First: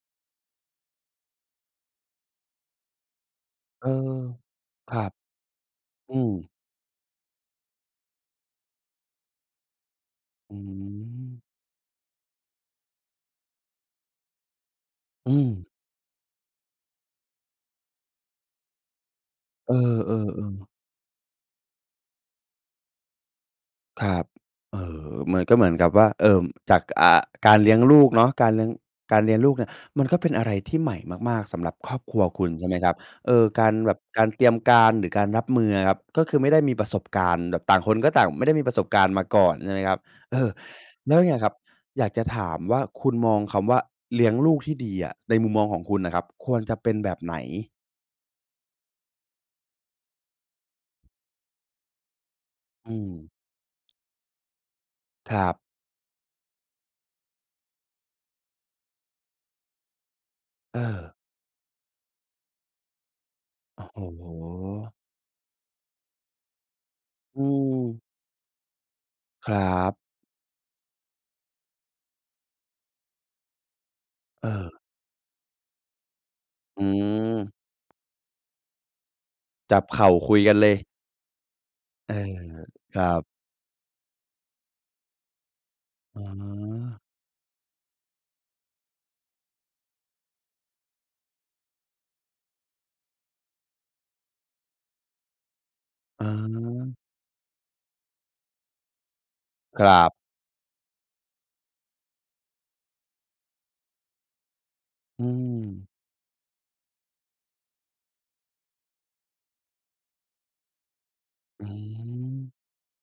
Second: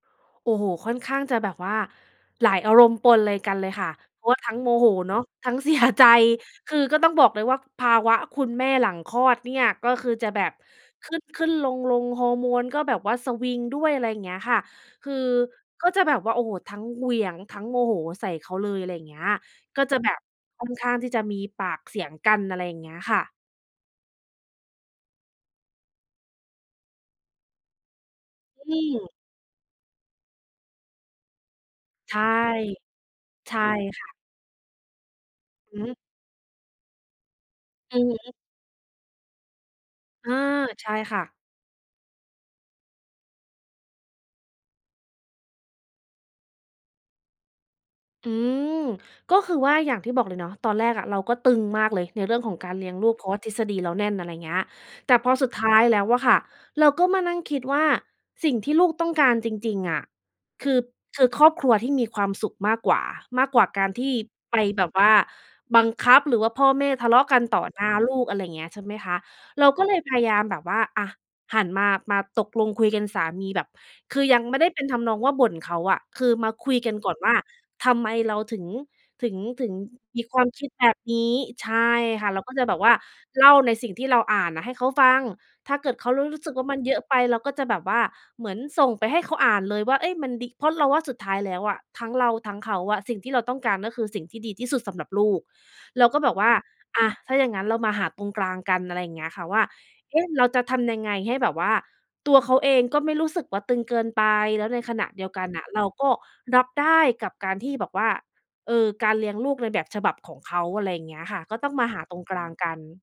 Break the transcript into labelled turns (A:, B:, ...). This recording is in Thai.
A: โอ้โฮ ค่อนข้างจะแบบว่าหลายอารมณ์ปนเลย กันเลยค
B: เอ
A: ่
B: อ
A: ะ เพราะว่าทั้งโมโห
B: ครับ
A: เนาะ ทั้ง เสีย ใจ
B: อืม
A: คือก็ต้องบอกเลยว่า ภาวะคุณแม่หลังคลอดเนี่ย ก็คือจะแบ
B: อ
A: บ
B: ื
A: ข
B: ม
A: ึ้น ๆ ลง ๆ ฮอร์โมนก็แบบว่าสวิงด้วย อะไรอย่างเงี้ยค่ะ คือ
B: อืม
A: ก็จะแบบว่า โอ้โฮ ทั้งเหวี่ยง ทั้งโมโหใส่เขาเลย อะไรเงี้ย
B: เอ
A: ก็จะแบบ
B: อ ๆ
A: ค
B: ๆ
A: ่อนข้างที่จะมีปากเสียงกัน อะไรอย่างเงี้ยค่ะ
B: ครับ เอ่อ มันก็เหมือนกับว่า เอ่อ จาก อ่า การเลี้ยงลูกเนาะการเลี้ยง
A: อืม
B: การเลี้ยงลูกเนี่ย มันก็เป็นอะไรที่ใหม่มาก ๆ สำหรับครอบ
A: ใ
B: ค
A: ช
B: รั
A: ่
B: วคุณ ใช่ไหมครับ เอ่อ
A: ใช่
B: การแบบ
A: ค่ะ
B: การเตรียมการหรือการรับมือ
A: อื
B: อ
A: อ
B: ะ
A: ฮ
B: ค
A: ึ
B: รับ ก็คือไม่ได้มีประสบการณ์ แบบต่างค
A: อ
B: น
A: ื
B: ก
A: อ
B: ็
A: ฮึ
B: ไม่ได้มีประสบการณ์มาก่อน ใช่ไหมครับ
A: อ
B: เ
A: า
B: ออ
A: ใช่
B: แล
A: ค
B: ้ว
A: ่
B: เนี
A: ะ
B: ่ยครับ อยากจะถามว่า คุณมองคำว่า เลี้ยงลูกที่ดีอะ ในมุมมองของคุณน่ะครับ ควรจะเป็นแบบไหน?
A: อืม ก็คือว่าอย่างที่บอกเลยเนาะ ตอนแรกอะ เราก็ตึงมากเลยในเรื่องของการเล
B: อ
A: ี้ย
B: ื
A: งลูก เ
B: ม
A: พราะว่าทฤษฎีเราแน่น อะไรอย่างเงี้ย แต่พ
B: ค
A: อ
B: ร
A: สุ
B: ั
A: ด
B: บ
A: ท้ายแล้วอะค่ะ เราก็มานั่งคิดว่าสิ่งที่ลูกต้องการจริง ๆ อะ คื
B: เ
A: อ
B: ออ
A: คือครอบครัวที่มีความสุขมากกว่า มากกว่า
B: โอ
A: ก
B: ้
A: ารที่
B: โ
A: ไปแบ
B: ฮ
A: บว่าบังคับ หรือว่าพ่อแม่ทะเลาะก
B: อ
A: ั
B: ื
A: นต่อหน้า
B: ม
A: ลูก อะไรอย่างเงี้ย ใช่ไหมคะ
B: ครั
A: เราก็เล
B: บ
A: ยพยายามแบบว่า อะ หันมา มาตกลงคุยกันสามีแบบ คือยัง
B: เ
A: ไม่ได้
B: ออ
A: เป็นทำนองว่าบ่นเขาอะ คือมาคุ
B: อ
A: ยกันก่อนว่า
B: ืม
A: ทำไมเราถึง ถึง ถึ
B: จ
A: ง
B: ับเข่า
A: มี
B: ค
A: ค
B: ุย
A: วาม
B: กัน
A: ค
B: เ
A: ิ
B: ล
A: ด
B: ย
A: แบบนี้ ใช่
B: เออ
A: ค่ะ เราก็จะแบบว่
B: ค
A: า
B: รับ
A: เล่าในสิ่งที่เราอ่านอะให้เขาฟัง ถ้าเกิดเขา
B: อ
A: ร
B: ๋
A: รู้สึกว่า มันเยอ
B: อ
A: ะไปเราก็จะแบบว่าเหมือนส่งไปให้เขาอ่านเลยว่า เอ๊ย มันดี เพราะเราว่าสุดท้ายแล้วอะ ทั้งเราทั้งเขาอะ สิ่งที่เราต้องการ ก็คือสิ่งที่ดีที่สุดสำหรับลูก เราก็
B: อ
A: บอกว่า
B: า
A: "อะ ถ้าอย่างงั้นเรามาหาตรงกลางกัน" อะไรอย่างเงี้ยค่ะ ว่า
B: ครับ
A: เอ๊ะ เราจะทำยังไง ให้แบบว่าตัวเขาเองก็ไม่รู้สึกว่า ตึงเกินไป แล้วในขณะ
B: อ
A: เด
B: ื
A: ียวกันน่ะ เรา
B: ม
A: ก็รับได้กับการที่แบบว่า เอ่อ การเลี้ยงลูกในแบบฉบับของเขา อะไรอย่างเงี้ยค่ะ ก็
B: อื
A: ต้องมาหาตรงกลาง
B: ม
A: กัน